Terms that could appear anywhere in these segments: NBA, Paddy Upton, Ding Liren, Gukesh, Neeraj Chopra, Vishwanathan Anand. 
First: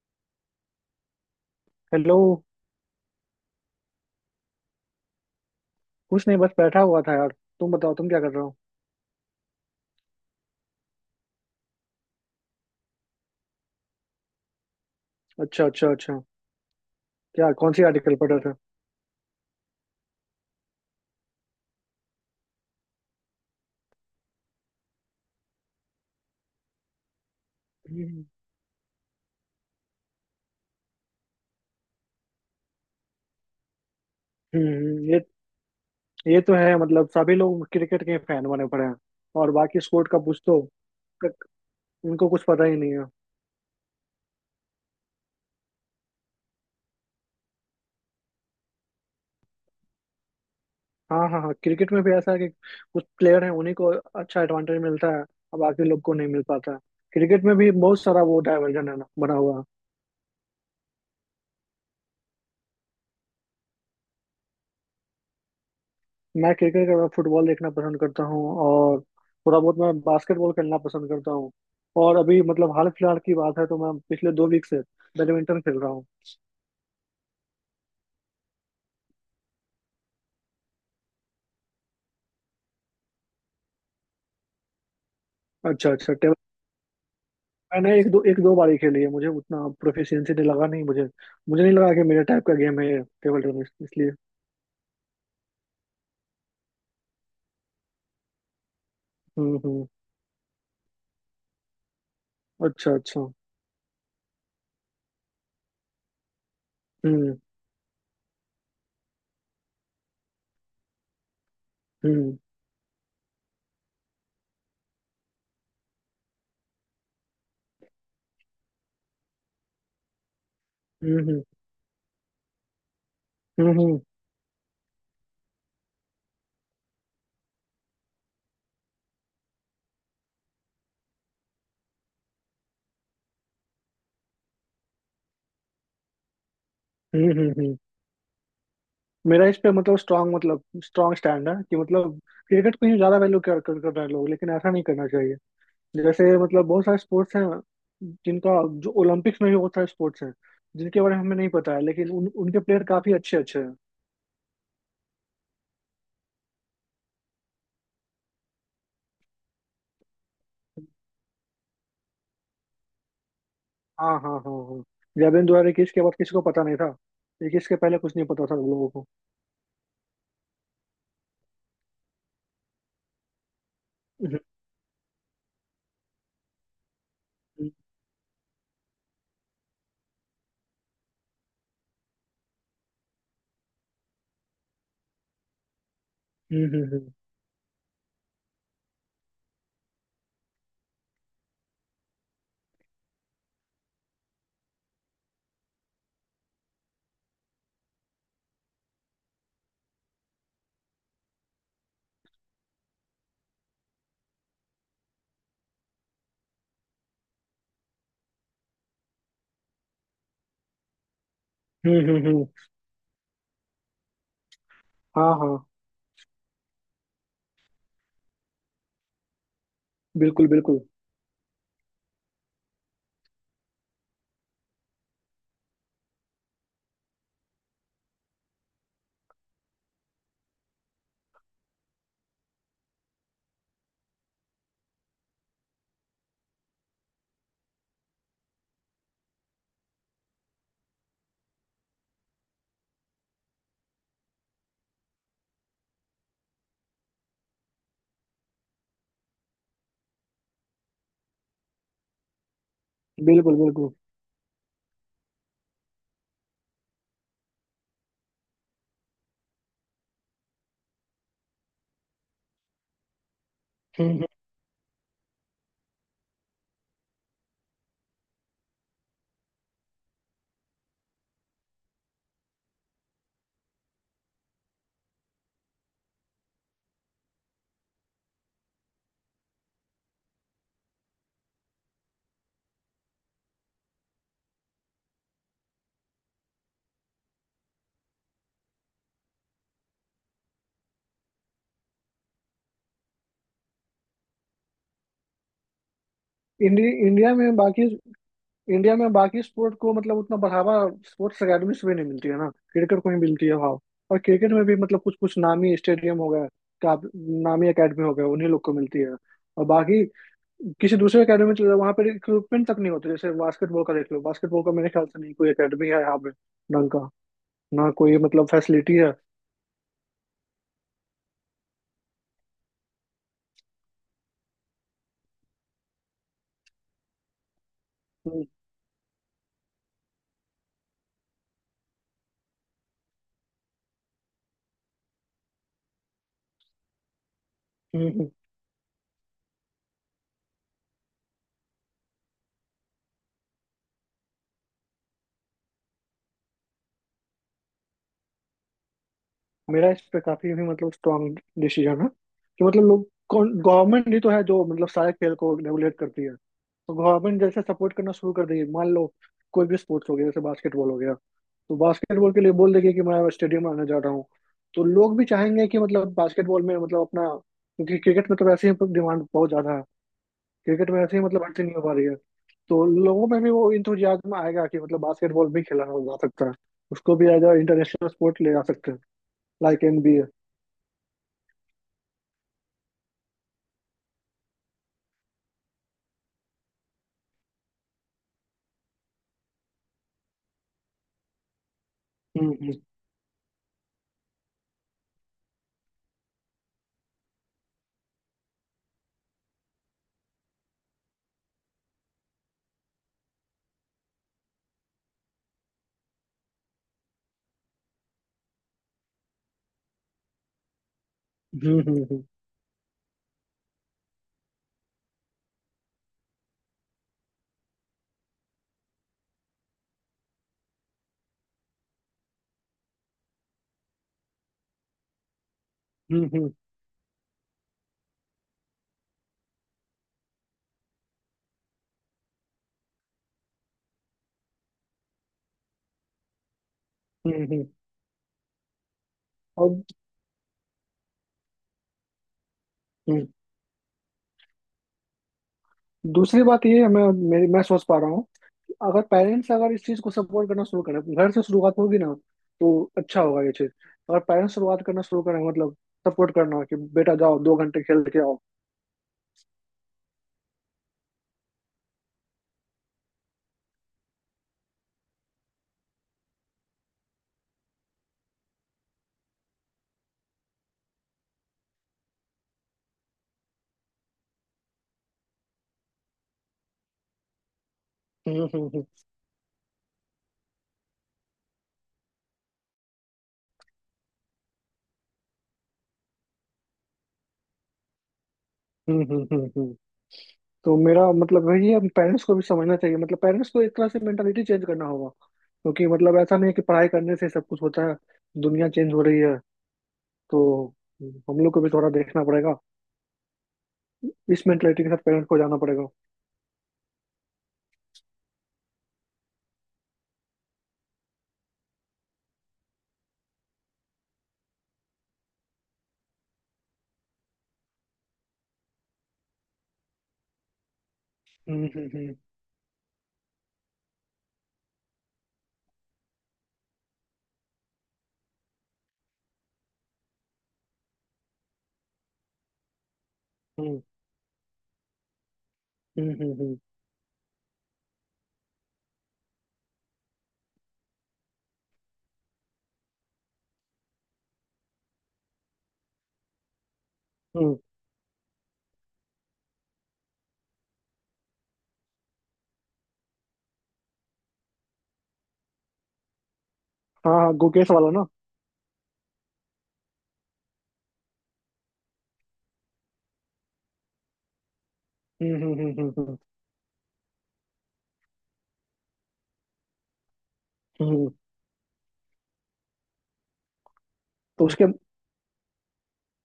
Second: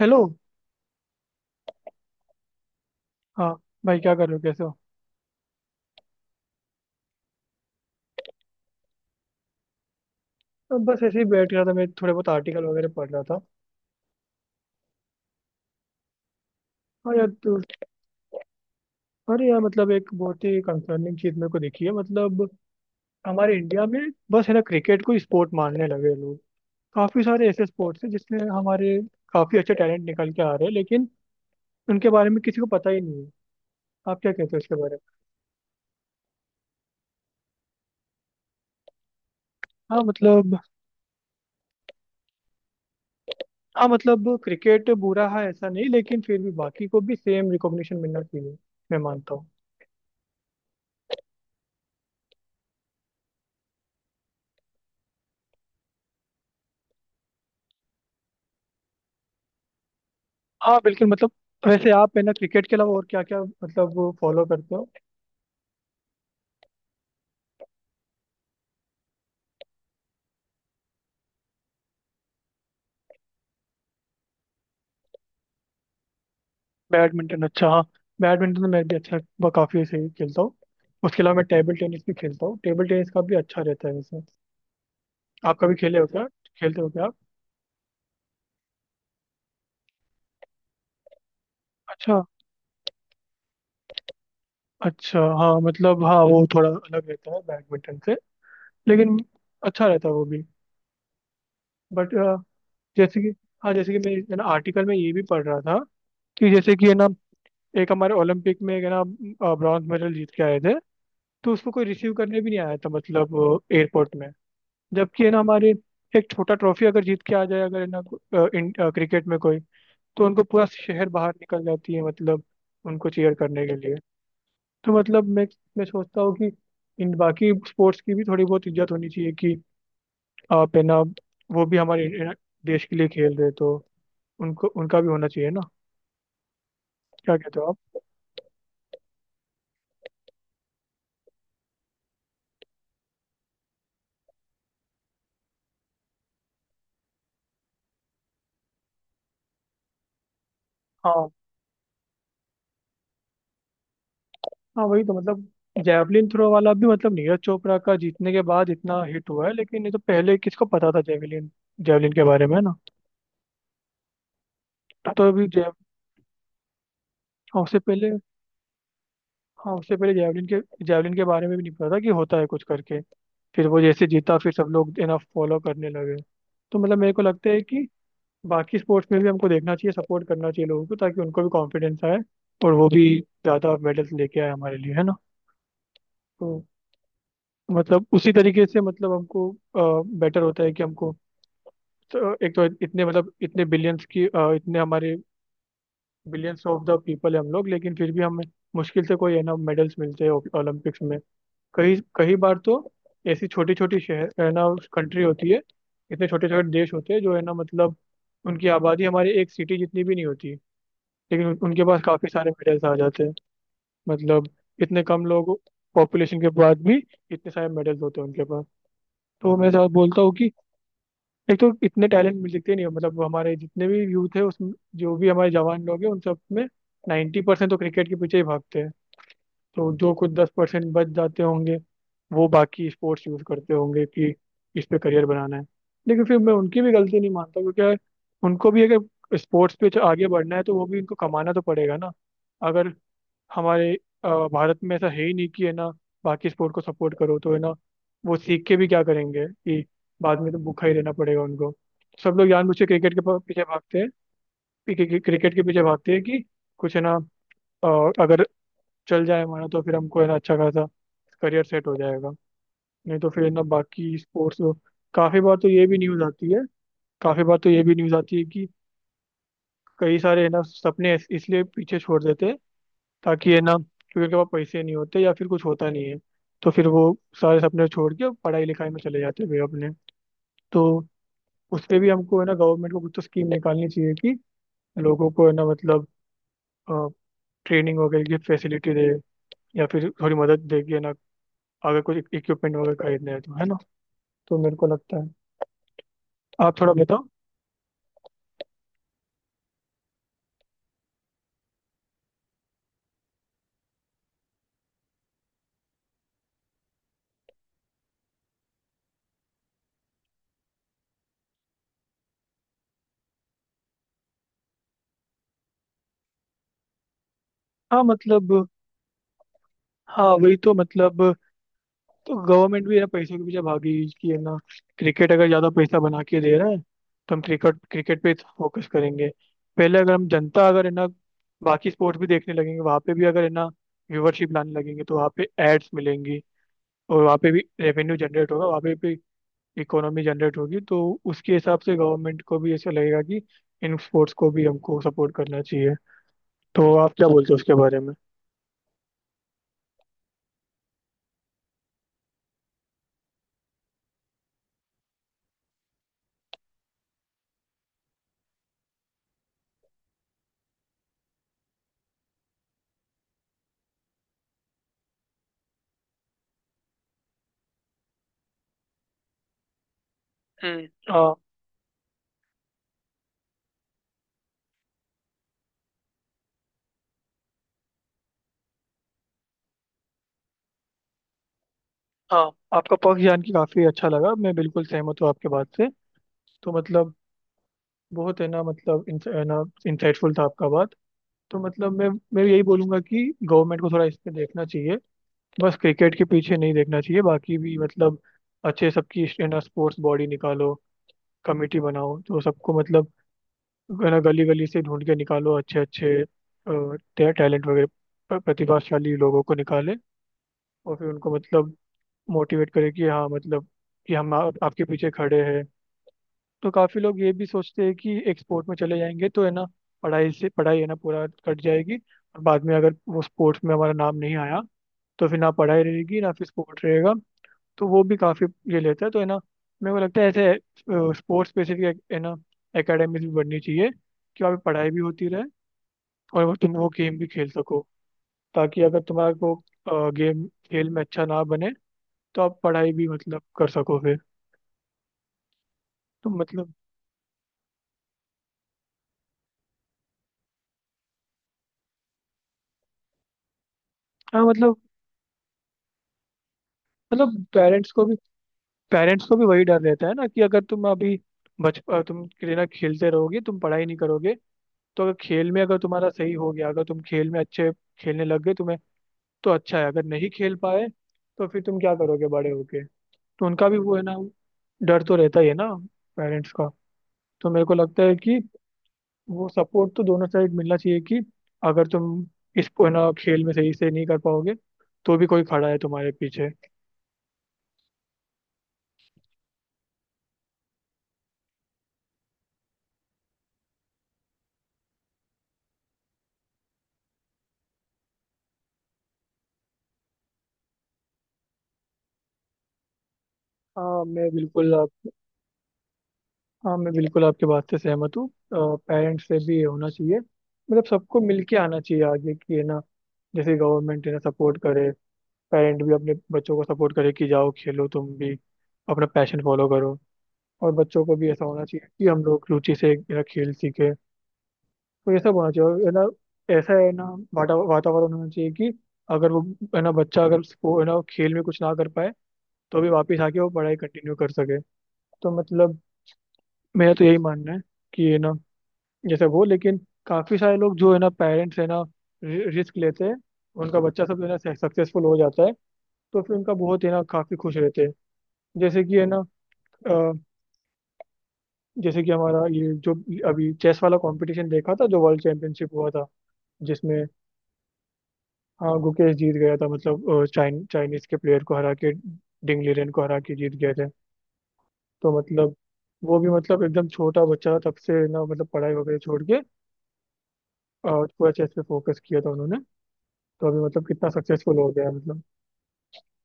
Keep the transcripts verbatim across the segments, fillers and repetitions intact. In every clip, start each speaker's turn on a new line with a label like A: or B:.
A: Hello.
B: Hello.
A: हाँ, भाई क्या कर रहे हो, कैसे हो?
B: कुछ नहीं, बस बैठा हुआ था यार। तुम बताओ, तुम क्या कर रहे हो।
A: अब बस ऐसे ही बैठ रहा था, मैं थोड़े बहुत आर्टिकल वगैरह पढ़ रहा था।
B: अच्छा अच्छा अच्छा।
A: और यार
B: क्या,
A: तो
B: कौन सी आर्टिकल पढ़ रहे थे?
A: अरे यार, मतलब एक बहुत ही कंसर्निंग चीज़ मेरे को दिखी है। मतलब हमारे इंडिया में बस है ना, क्रिकेट को स्पोर्ट मानने लगे लोग। काफ़ी सारे ऐसे स्पोर्ट्स हैं
B: हम्म
A: जिसमें हमारे काफ़ी अच्छे टैलेंट निकल के आ रहे हैं, लेकिन उनके बारे में किसी को पता ही नहीं है। आप क्या कहते हो इसके बारे में?
B: हम्म, ये ये तो है, मतलब सभी लोग क्रिकेट के फैन बने पड़े हैं। और बाकी
A: हाँ
B: स्पोर्ट का पूछ
A: मतलब।
B: तो तक उनको कुछ पता ही नहीं है।
A: हाँ मतलब क्रिकेट बुरा है ऐसा नहीं, लेकिन फिर भी बाकी को भी सेम रिकॉग्निशन मिलना चाहिए, मैं मानता हूँ।
B: हाँ हाँ हाँ। क्रिकेट में भी ऐसा है कि कुछ प्लेयर हैं उन्हीं को अच्छा एडवांटेज मिलता है। और बाकी लोग को नहीं मिल पाता। क्रिकेट में भी बहुत सारा वो डाइवर्जन है ना बना हुआ।
A: हाँ बिल्कुल, मतलब वैसे आप है ना, क्रिकेट के अलावा और क्या क्या मतलब फॉलो करते हो?
B: मैं क्रिकेट के अलावा फुटबॉल देखना पसंद करता हूँ। और थोड़ा बहुत मैं बास्केटबॉल खेलना पसंद करता हूँ। और अभी मतलब हाल फिलहाल की बात है, तो मैं पिछले दो वीक से बैडमिंटन खेल रहा हूँ।
A: बैडमिंटन, अच्छा हाँ। बैडमिंटन तो मैं भी अच्छा ब- काफी सही खेलता हूँ। उसके अलावा मैं टेबल टेनिस भी खेलता हूँ, टेबल टेनिस का भी अच्छा रहता है वैसे। आप कभी
B: अच्छा
A: खेले हो
B: अच्छा।
A: क्या,
B: टेबल,
A: खेलते हो क्या आप?
B: मैंने एक दो एक दो बार ही खेली है। मुझे उतना प्रोफिशिएंसी नहीं लगा, नहीं। मुझे मुझे नहीं लगा कि
A: अच्छा
B: मेरे टाइप का गेम है ये टेबल टेनिस, इसलिए।
A: अच्छा। हाँ मतलब हाँ, वो थोड़ा अलग रहता है बैडमिंटन से, लेकिन
B: हम्म
A: अच्छा
B: हम्म।
A: रहता है वो भी। बट
B: अच्छा
A: जैसे
B: अच्छा।
A: कि, हाँ जैसे कि मैं है ना आर्टिकल में ये भी पढ़ रहा था कि जैसे कि है ना
B: हम्म
A: एक हमारे ओलंपिक में एक है ना ब्रॉन्ज मेडल जीत के आए थे, तो उसको कोई रिसीव
B: हम्म
A: करने भी नहीं आया था, मतलब एयरपोर्ट में। जबकि है ना हमारे एक छोटा ट्रॉफी अगर जीत के आ जाए, अगर है ना अ, इन क्रिकेट में कोई, तो उनको पूरा शहर
B: हम्म
A: बाहर
B: हम्म
A: निकल जाती है, मतलब उनको चीयर करने
B: हम्म
A: के
B: हम्म
A: लिए।
B: हम्म
A: तो मतलब मैं मैं सोचता हूँ कि इन बाकी स्पोर्ट्स की भी थोड़ी बहुत इज्जत होनी चाहिए कि आप है ना, वो भी हमारे है ना, देश के लिए खेल रहे, तो उनको उनका भी होना चाहिए ना,
B: हम्म।
A: क्या
B: हम्म,
A: कहते हो
B: हम्म। मेरा इस पे मतलब स्ट्रांग मतलब स्ट्रांग स्टैंड है कि मतलब क्रिकेट को ही ज्यादा वैल्यू कर कर कर रहे हैं लोग, लेकिन ऐसा नहीं करना। जैसे मतलब बहुत सारे स्पोर्ट्स हैं जिनका जो ओलंपिक्स में भी बहुत सारे स्पोर्ट्स हैं जिनके बारे में
A: आप?
B: हमें नहीं पता है, लेकिन उन, उनके प्लेयर काफी अच्छे अच्छे हैं।
A: हाँ वही तो मतलब, जैवलिन थ्रो वाला भी मतलब नीरज चोपड़ा का जीतने के बाद इतना हिट हुआ है, लेकिन ये तो पहले किसको पता था, जैवलिन जैवलिन के बारे में ना।
B: हाँ हाँ हाँ हाँ।
A: तो अभी
B: जैवलिन द्वारा
A: जैव
B: इक्कीस के बाद किसी को पता नहीं था,
A: हाँ,
B: इक्कीस के
A: उससे
B: पहले
A: पहले।
B: कुछ नहीं पता था लोगों को।
A: हाँ उससे पहले जैवलिन के जैवलिन के बारे में भी नहीं पता था कि होता है कुछ, करके फिर वो जैसे जीता
B: हम्म
A: फिर सब लोग इतना फॉलो करने लगे। तो मतलब मेरे को लगता है कि बाकी स्पोर्ट्स में भी हमको देखना चाहिए, सपोर्ट करना चाहिए लोगों को, ताकि उनको भी कॉन्फिडेंस आए और वो भी ज़्यादा मेडल्स लेके आए हमारे लिए, है ना? तो
B: हम्म हम्म
A: मतलब उसी तरीके से मतलब हमको बेटर होता है कि हमको, तो एक तो इतने मतलब इतने बिलियंस की अ, इतने हमारे बिलियंस ऑफ द पीपल है हम लोग, लेकिन फिर भी हमें मुश्किल से कोई है ना मेडल्स मिलते हैं ओलंपिक्स में। कई कई बार तो ऐसी छोटी छोटी शहर है ना, कंट्री होती है, इतने छोटे छोटे देश होते हैं जो है ना मतलब उनकी आबादी हमारी एक सिटी जितनी भी नहीं होती, लेकिन उन- उनके
B: हम्म
A: पास
B: हम्म, हम्म,
A: काफी
B: हम्म।
A: सारे
B: हम्म।
A: मेडल्स आ जाते हैं। मतलब इतने कम
B: हाँ हाँ।
A: लोग, पॉपुलेशन के बाद भी इतने सारे मेडल्स होते हैं उनके पास। तो मैं साथ बोलता हूँ
B: बिल्कुल
A: कि
B: बिल्कुल
A: एक तो इतने टैलेंट मिल सकते नहीं है, मतलब हमारे जितने भी यूथ है उसमें, जो भी हमारे जवान लोग हैं उन सब में नाइन्टी परसेंट तो क्रिकेट के पीछे ही भागते हैं। तो जो कुछ दस परसेंट बच जाते होंगे, वो बाकी स्पोर्ट्स यूज करते होंगे कि इस पे करियर बनाना है। लेकिन फिर मैं उनकी भी गलती नहीं मानता, क्योंकि यार उनको भी अगर स्पोर्ट्स पे आगे बढ़ना है तो वो भी उनको कमाना तो पड़ेगा ना। अगर हमारे अ, भारत में ऐसा है ही नहीं कि है ना बाकी स्पोर्ट को सपोर्ट करो, तो है ना वो सीख के भी क्या करेंगे कि बाद में तो भूखा ही रहना पड़ेगा उनको। सब लोग जानबूझ के क्रिकेट के प-
B: बिल्कुल
A: पीछे
B: बिल्कुल।
A: भागते हैं। पी- क्रिकेट क्रिकेट के पीछे भागते हैं कि कुछ है ना अ, अगर चल जाए हमारा तो फिर हमको है ना अच्छा खासा करियर सेट हो जाएगा, नहीं तो फिर है ना
B: हम्म
A: बाकी
B: हम्म।
A: स्पोर्ट्स। काफ़ी बार तो ये भी न्यूज़ आती है काफ़ी बार तो ये भी न्यूज़ आती है कि कई सारे है ना सपने इस- इसलिए पीछे छोड़ देते हैं, ताकि है ना, क्योंकि उनके पास पैसे नहीं होते या फिर कुछ होता नहीं है, तो फिर वो सारे सपने छोड़ के पढ़ाई लिखाई में चले जाते हैं वे अपने। तो उस पे भी हमको है ना गवर्नमेंट को कुछ तो स्कीम निकालनी चाहिए कि लोगों को है ना मतलब ट्रेनिंग वगैरह की फैसिलिटी दे, या फिर थोड़ी मदद दे कि है ना, अगर कुछ इक्विपमेंट वगैरह खरीदना है तो है ना। तो मेरे को लगता है, आप
B: इंडि,
A: थोड़ा बताओ।
B: इंडिया में बाकी इंडिया में बाकी स्पोर्ट को मतलब उतना बढ़ावा स्पोर्ट्स अकेडमीज में नहीं मिलती है ना, क्रिकेट को ही मिलती है भाव। और क्रिकेट में भी मतलब कुछ कुछ नामी स्टेडियम हो गए, का नामी एकेडमी हो गए, उन्हीं लोग को मिलती है। और बाकी, किसी दूसरे एकेडमी में चले जाओ वहाँ पर इक्विपमेंट तक नहीं होते। जैसे बास्केटबॉल का देख लो, बास्केटबॉल का मेरे ख्याल से नहीं कोई एकेडमी है यहाँ पे ढंग का, ना
A: हाँ
B: कोई मतलब
A: मतलब।
B: फैसिलिटी है।
A: हाँ वही तो मतलब, तो गवर्नमेंट भी ना पैसों के पीछे भागी कि है ना क्रिकेट अगर ज्यादा पैसा बना के दे रहा है तो हम क्रिकेट क्रिकेट पे
B: हम्म,
A: फोकस करेंगे। पहले अगर हम जनता अगर है ना बाकी स्पोर्ट्स भी देखने लगेंगे, वहाँ पे भी अगर है ना व्यूवरशिप लाने लगेंगे तो वहाँ पे एड्स मिलेंगी, और वहाँ पे भी
B: हम्म,
A: रेवेन्यू
B: हम्म।
A: जनरेट होगा, वहाँ पे भी इकोनॉमी जनरेट होगी, तो उसके हिसाब से गवर्नमेंट को भी ऐसा लगेगा कि इन स्पोर्ट्स को भी हमको सपोर्ट करना चाहिए। तो आप क्या बोलते हो उसके बारे में?
B: मेरा इस पे काफी भी मतलब स्ट्रांग डिसीजन है कि मतलब लोग गवर्नमेंट ही तो है जो मतलब सारे खेल को रेगुलेट करती है, तो गवर्नमेंट जैसे सपोर्ट करना शुरू कर देगी। मान लो कोई भी स्पोर्ट्स हो गया, जैसे बास्केटबॉल हो गया, तो बास्केटबॉल के लिए बोल देगी कि मैं स्टेडियम आने जा रहा हूँ, तो लोग भी चाहेंगे कि मतलब बास्केटबॉल में मतलब अपना, क्योंकि क्रिकेट में तो वैसे ही डिमांड बहुत ज्यादा है।
A: हम्म।
B: क्रिकेट में वैसे ही
A: हाँ
B: मतलब भर्ती नहीं हो पा रही है, तो लोगों में भी वो इंथुजियाज्म आएगा कि मतलब बास्केटबॉल भी खेला जा सकता है। उसको भी एज अ इंटरनेशनल स्पोर्ट ले जा सकते हैं, लाइक एनबीए।
A: हाँ, आपका पक्ष जान के काफी अच्छा लगा, मैं बिल्कुल सहमत हूँ आपके बात से। तो मतलब बहुत है ना मतलब इन, है ना इंसाइटफुल था आपका बात। तो मतलब मैं मैं
B: हुँ,
A: यही
B: हुँ।
A: बोलूंगा कि गवर्नमेंट को थोड़ा इस पे देखना चाहिए, बस क्रिकेट के पीछे नहीं देखना चाहिए, बाकी भी मतलब अच्छे सबकी है ना स्पोर्ट्स बॉडी निकालो, कमेटी बनाओ तो सबको मतलब है ना, गली गली से ढूंढ के निकालो अच्छे अच्छे टैलेंट वगैरह, प- प्रतिभाशाली लोगों को निकाले, और फिर उनको मतलब
B: हुँ, हुँ, हुँ।
A: मोटिवेट करे कि हाँ मतलब कि हम आप, आपके पीछे खड़े हैं। तो काफी लोग ये भी सोचते हैं कि एक्सपोर्ट में चले जाएंगे तो है ना पढ़ाई से पढ़ाई है ना पूरा कट जाएगी, और बाद में अगर वो स्पोर्ट्स में हमारा नाम नहीं आया तो फिर ना पढ़ाई रहेगी
B: हुँ,
A: ना फिर
B: हुँ,
A: स्पोर्ट रहेगा, तो वो भी काफी ये लेता है तो है ना, मेरे को लगता है ऐसे स्पोर्ट्स स्पेसिफिक है ना एकेडमीज भी बननी चाहिए कि वहाँ पे पढ़ाई भी होती रहे और वो तुम वो गेम भी
B: हुँ,
A: खेल
B: हुँ।
A: सको, ताकि अगर तुम्हारा को
B: और
A: गेम खेल में अच्छा ना बने तो आप पढ़ाई भी
B: हुँ,
A: मतलब कर सको फिर। तो
B: दूसरी बात
A: मतलब,
B: ये है, मैं मेरी मैं सोच पा रहा हूँ कि अगर पेरेंट्स अगर इस चीज़ को सपोर्ट करना शुरू करें, घर से शुरुआत होगी ना, तो अच्छा होगा ये चीज़। अगर
A: हाँ
B: पेरेंट्स
A: मतलब,
B: शुरुआत करना शुरू करें मतलब सपोर्ट करना कि बेटा जाओ
A: मतलब
B: दो घंटे
A: पेरेंट्स
B: खेल
A: को भी,
B: के आओ।
A: पेरेंट्स को भी वही डर रहता है ना कि अगर तुम अभी बच अ, तुम के लिए ना खेलते रहोगे तुम पढ़ाई नहीं करोगे, तो अगर खेल में, अगर तुम्हारा सही हो गया, अगर तुम खेल में अच्छे खेलने लग गए तुम्हें, तो अच्छा है, अगर नहीं खेल पाए तो फिर तुम क्या करोगे बड़े होके, तो उनका भी वो है ना डर तो रहता ही है ना पेरेंट्स का। तो मेरे को लगता है कि
B: हम्म हम्म
A: वो सपोर्ट तो दोनों साइड मिलना चाहिए कि अगर तुम इस है ना खेल में सही से नहीं कर पाओगे तो भी कोई खड़ा है तुम्हारे पीछे।
B: हम्म हम्म हम्म, हम्म। हम्म। तो मेरा मतलब वही है, पेरेंट्स को भी समझना चाहिए, मतलब पेरेंट्स को एक तरह से मेंटालिटी चेंज करना होगा क्योंकि मतलब ऐसा नहीं है कि पढ़ाई करने से सब कुछ होता है। दुनिया चेंज हो रही है, तो हम लोग को भी थोड़ा देखना पड़ेगा।
A: हाँ मैं
B: इस
A: बिल्कुल।
B: मेंटलिटी के साथ पेरेंट्स को जाना पड़ेगा।
A: हाँ मैं बिल्कुल आपकी बात से सहमत हूँ, पेरेंट्स से भी ये होना चाहिए, मतलब सबको मिलके आना चाहिए आगे कि है ना, जैसे गवर्नमेंट है ना सपोर्ट करे, पेरेंट भी अपने बच्चों को सपोर्ट करे कि जाओ खेलो तुम भी, अपना पैशन फॉलो करो, और बच्चों को भी ऐसा
B: हम्म
A: होना
B: हम्म
A: चाहिए कि
B: हम्म
A: हम लोग रुचि से है ना खेल सीखे। तो ये सब होना चाहिए और है ना, ऐसा है ना वाता वातावरण होना चाहिए कि अगर वो है ना बच्चा अगर उसको है ना खेल में कुछ ना कर पाए तो भी वापस आके वो पढ़ाई
B: हम्म
A: कंटिन्यू कर सके। तो मतलब
B: हम्म हम्म हम्म,
A: मेरा तो यही मानना है कि है ना, जैसे वो, लेकिन काफी सारे लोग जो है ना पेरेंट्स है ना रिस्क लेते हैं, उनका बच्चा सब है ना सक्सेसफुल हो जाता है, तो फिर उनका बहुत है ना काफी
B: हम्म।
A: खुश रहते हैं। जैसे कि है ना अ, जैसे कि हमारा ये जो अभी चेस वाला कंपटीशन देखा था, जो वर्ल्ड चैंपियनशिप हुआ था जिसमें,
B: हाँ हाँ, गुकेश वाला ना?
A: हाँ गुकेश जीत गया था, मतलब अ, चाइन चाइनीज के प्लेयर को हरा के, डिंग लीरेन को हरा के जीत गए थे। तो
B: हम्म हम्म
A: मतलब
B: हम्म हम्म हम्म
A: वो भी मतलब एकदम छोटा बच्चा था तब से ना, मतलब पढ़ाई वगैरह छोड़ के अ,
B: हम्म।
A: पूरा चेस पे फोकस किया था उन्होंने, तो अभी मतलब कितना
B: तो
A: सक्सेसफुल
B: उसके
A: हो गया है मतलब।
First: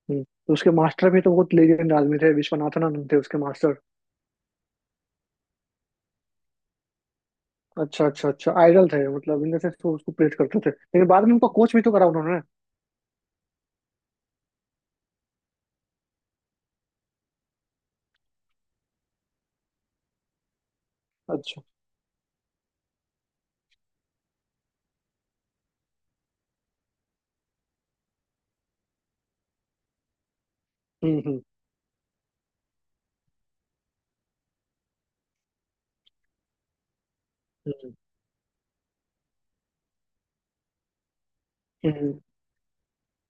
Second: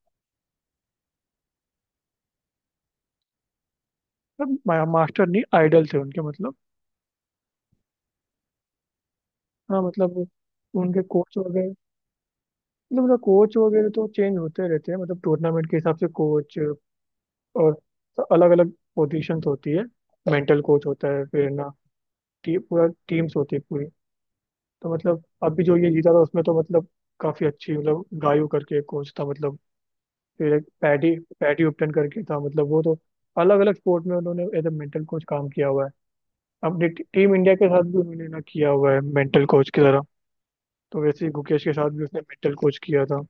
B: हम्म, तो उसके मास्टर भी तो बहुत लेजेंड आदमी थे, विश्वनाथन आनंद थे उसके मास्टर।
A: मतलब मास्टर नहीं आइडल थे उनके मतलब।
B: अच्छा अच्छा अच्छा, आइडल थे मतलब, इन से
A: हाँ
B: उसको
A: मतलब
B: प्रेज करते थे,
A: उनके
B: लेकिन बाद में
A: कोच
B: उनको
A: वगैरह,
B: कोच भी तो करा उन्होंने।
A: मतलब उनका कोच वगैरह तो चेंज होते रहते हैं, मतलब टूर्नामेंट के हिसाब से कोच, और अलग अलग पोजीशंस होती है, मेंटल कोच होता है फिर
B: अच्छा।
A: ना, टी, पूरा टीम्स होती है पूरी। तो मतलब अभी जो ये जीता था उसमें तो मतलब काफी अच्छी मतलब गायू करके कोच था मतलब, फिर एक पैडी
B: हम्म हम्म
A: पैडी उपटन करके था, मतलब वो तो अलग अलग स्पोर्ट में उन्होंने एज ए मेंटल कोच काम किया हुआ है, अपनी टीम इंडिया के साथ भी उन्होंने ना किया हुआ है मेंटल कोच की तरह। तो वैसे ही गुकेश के साथ भी उसने
B: हम्म
A: मेंटल कोच किया था,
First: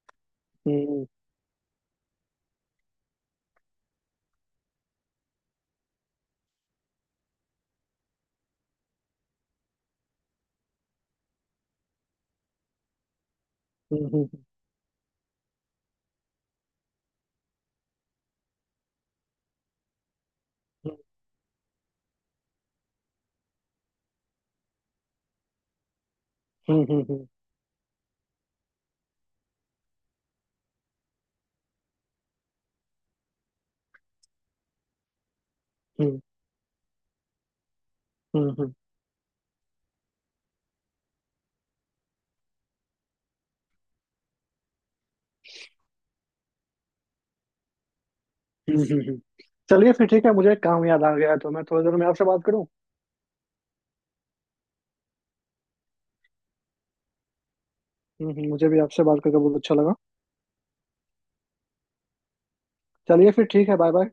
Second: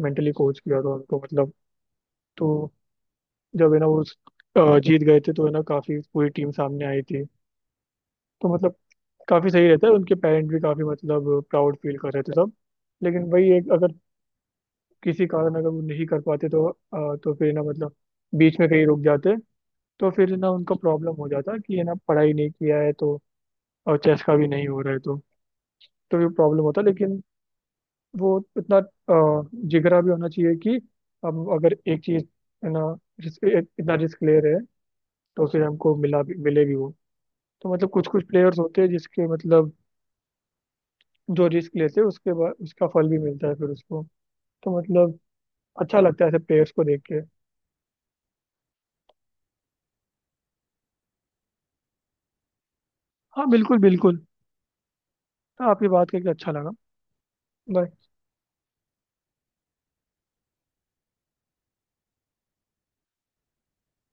A: मेंटली कोच किया था
B: हम्म
A: उनको मतलब। तो जब है ना वो अ, जीत गए थे तो है ना काफी पूरी टीम सामने आई थी, तो मतलब काफी सही रहता है, उनके पेरेंट भी काफी मतलब प्राउड फील कर रहे थे सब। लेकिन वही एक, अगर
B: हम्म हम्म
A: किसी कारण अगर वो नहीं कर पाते तो अ, तो फिर ना मतलब बीच में कहीं रुक जाते, तो फिर ना उनका
B: हम्म
A: प्रॉब्लम हो जाता कि है ना पढ़ाई नहीं किया है तो, और चेस का भी नहीं हो रहा है तो तो ये प्रॉब्लम
B: हम्म
A: होता।
B: हम्म हम्म
A: लेकिन
B: हम्म
A: वो इतना अ, जिगरा भी होना चाहिए कि हम अगर एक चीज है ना, रिस्क, इतना रिस्क ले रहे हैं तो उसे हमको
B: हम्म
A: मिला भी मिलेगी वो। तो मतलब कुछ कुछ
B: हम्म
A: प्लेयर्स
B: हम्म, हम्म,
A: होते हैं जिसके मतलब, जो रिस्क लेते हैं उसके बाद उसका फल भी मिलता है फिर उसको, तो मतलब अच्छा लगता है ऐसे प्लेयर्स को देख के।
B: हम्म, हम्म, हम्म। चलिए फिर ठीक है, मुझे एक काम याद आ गया है, तो मैं थोड़ी देर में आपसे बात करूँ।
A: हाँ बिल्कुल बिल्कुल, हाँ आपकी बात करके अच्छा लगा। Bye.
B: हम्म हम्म, मुझे भी आपसे बात करके बहुत अच्छा लगा। चलिए फिर ठीक है, बाय बाय।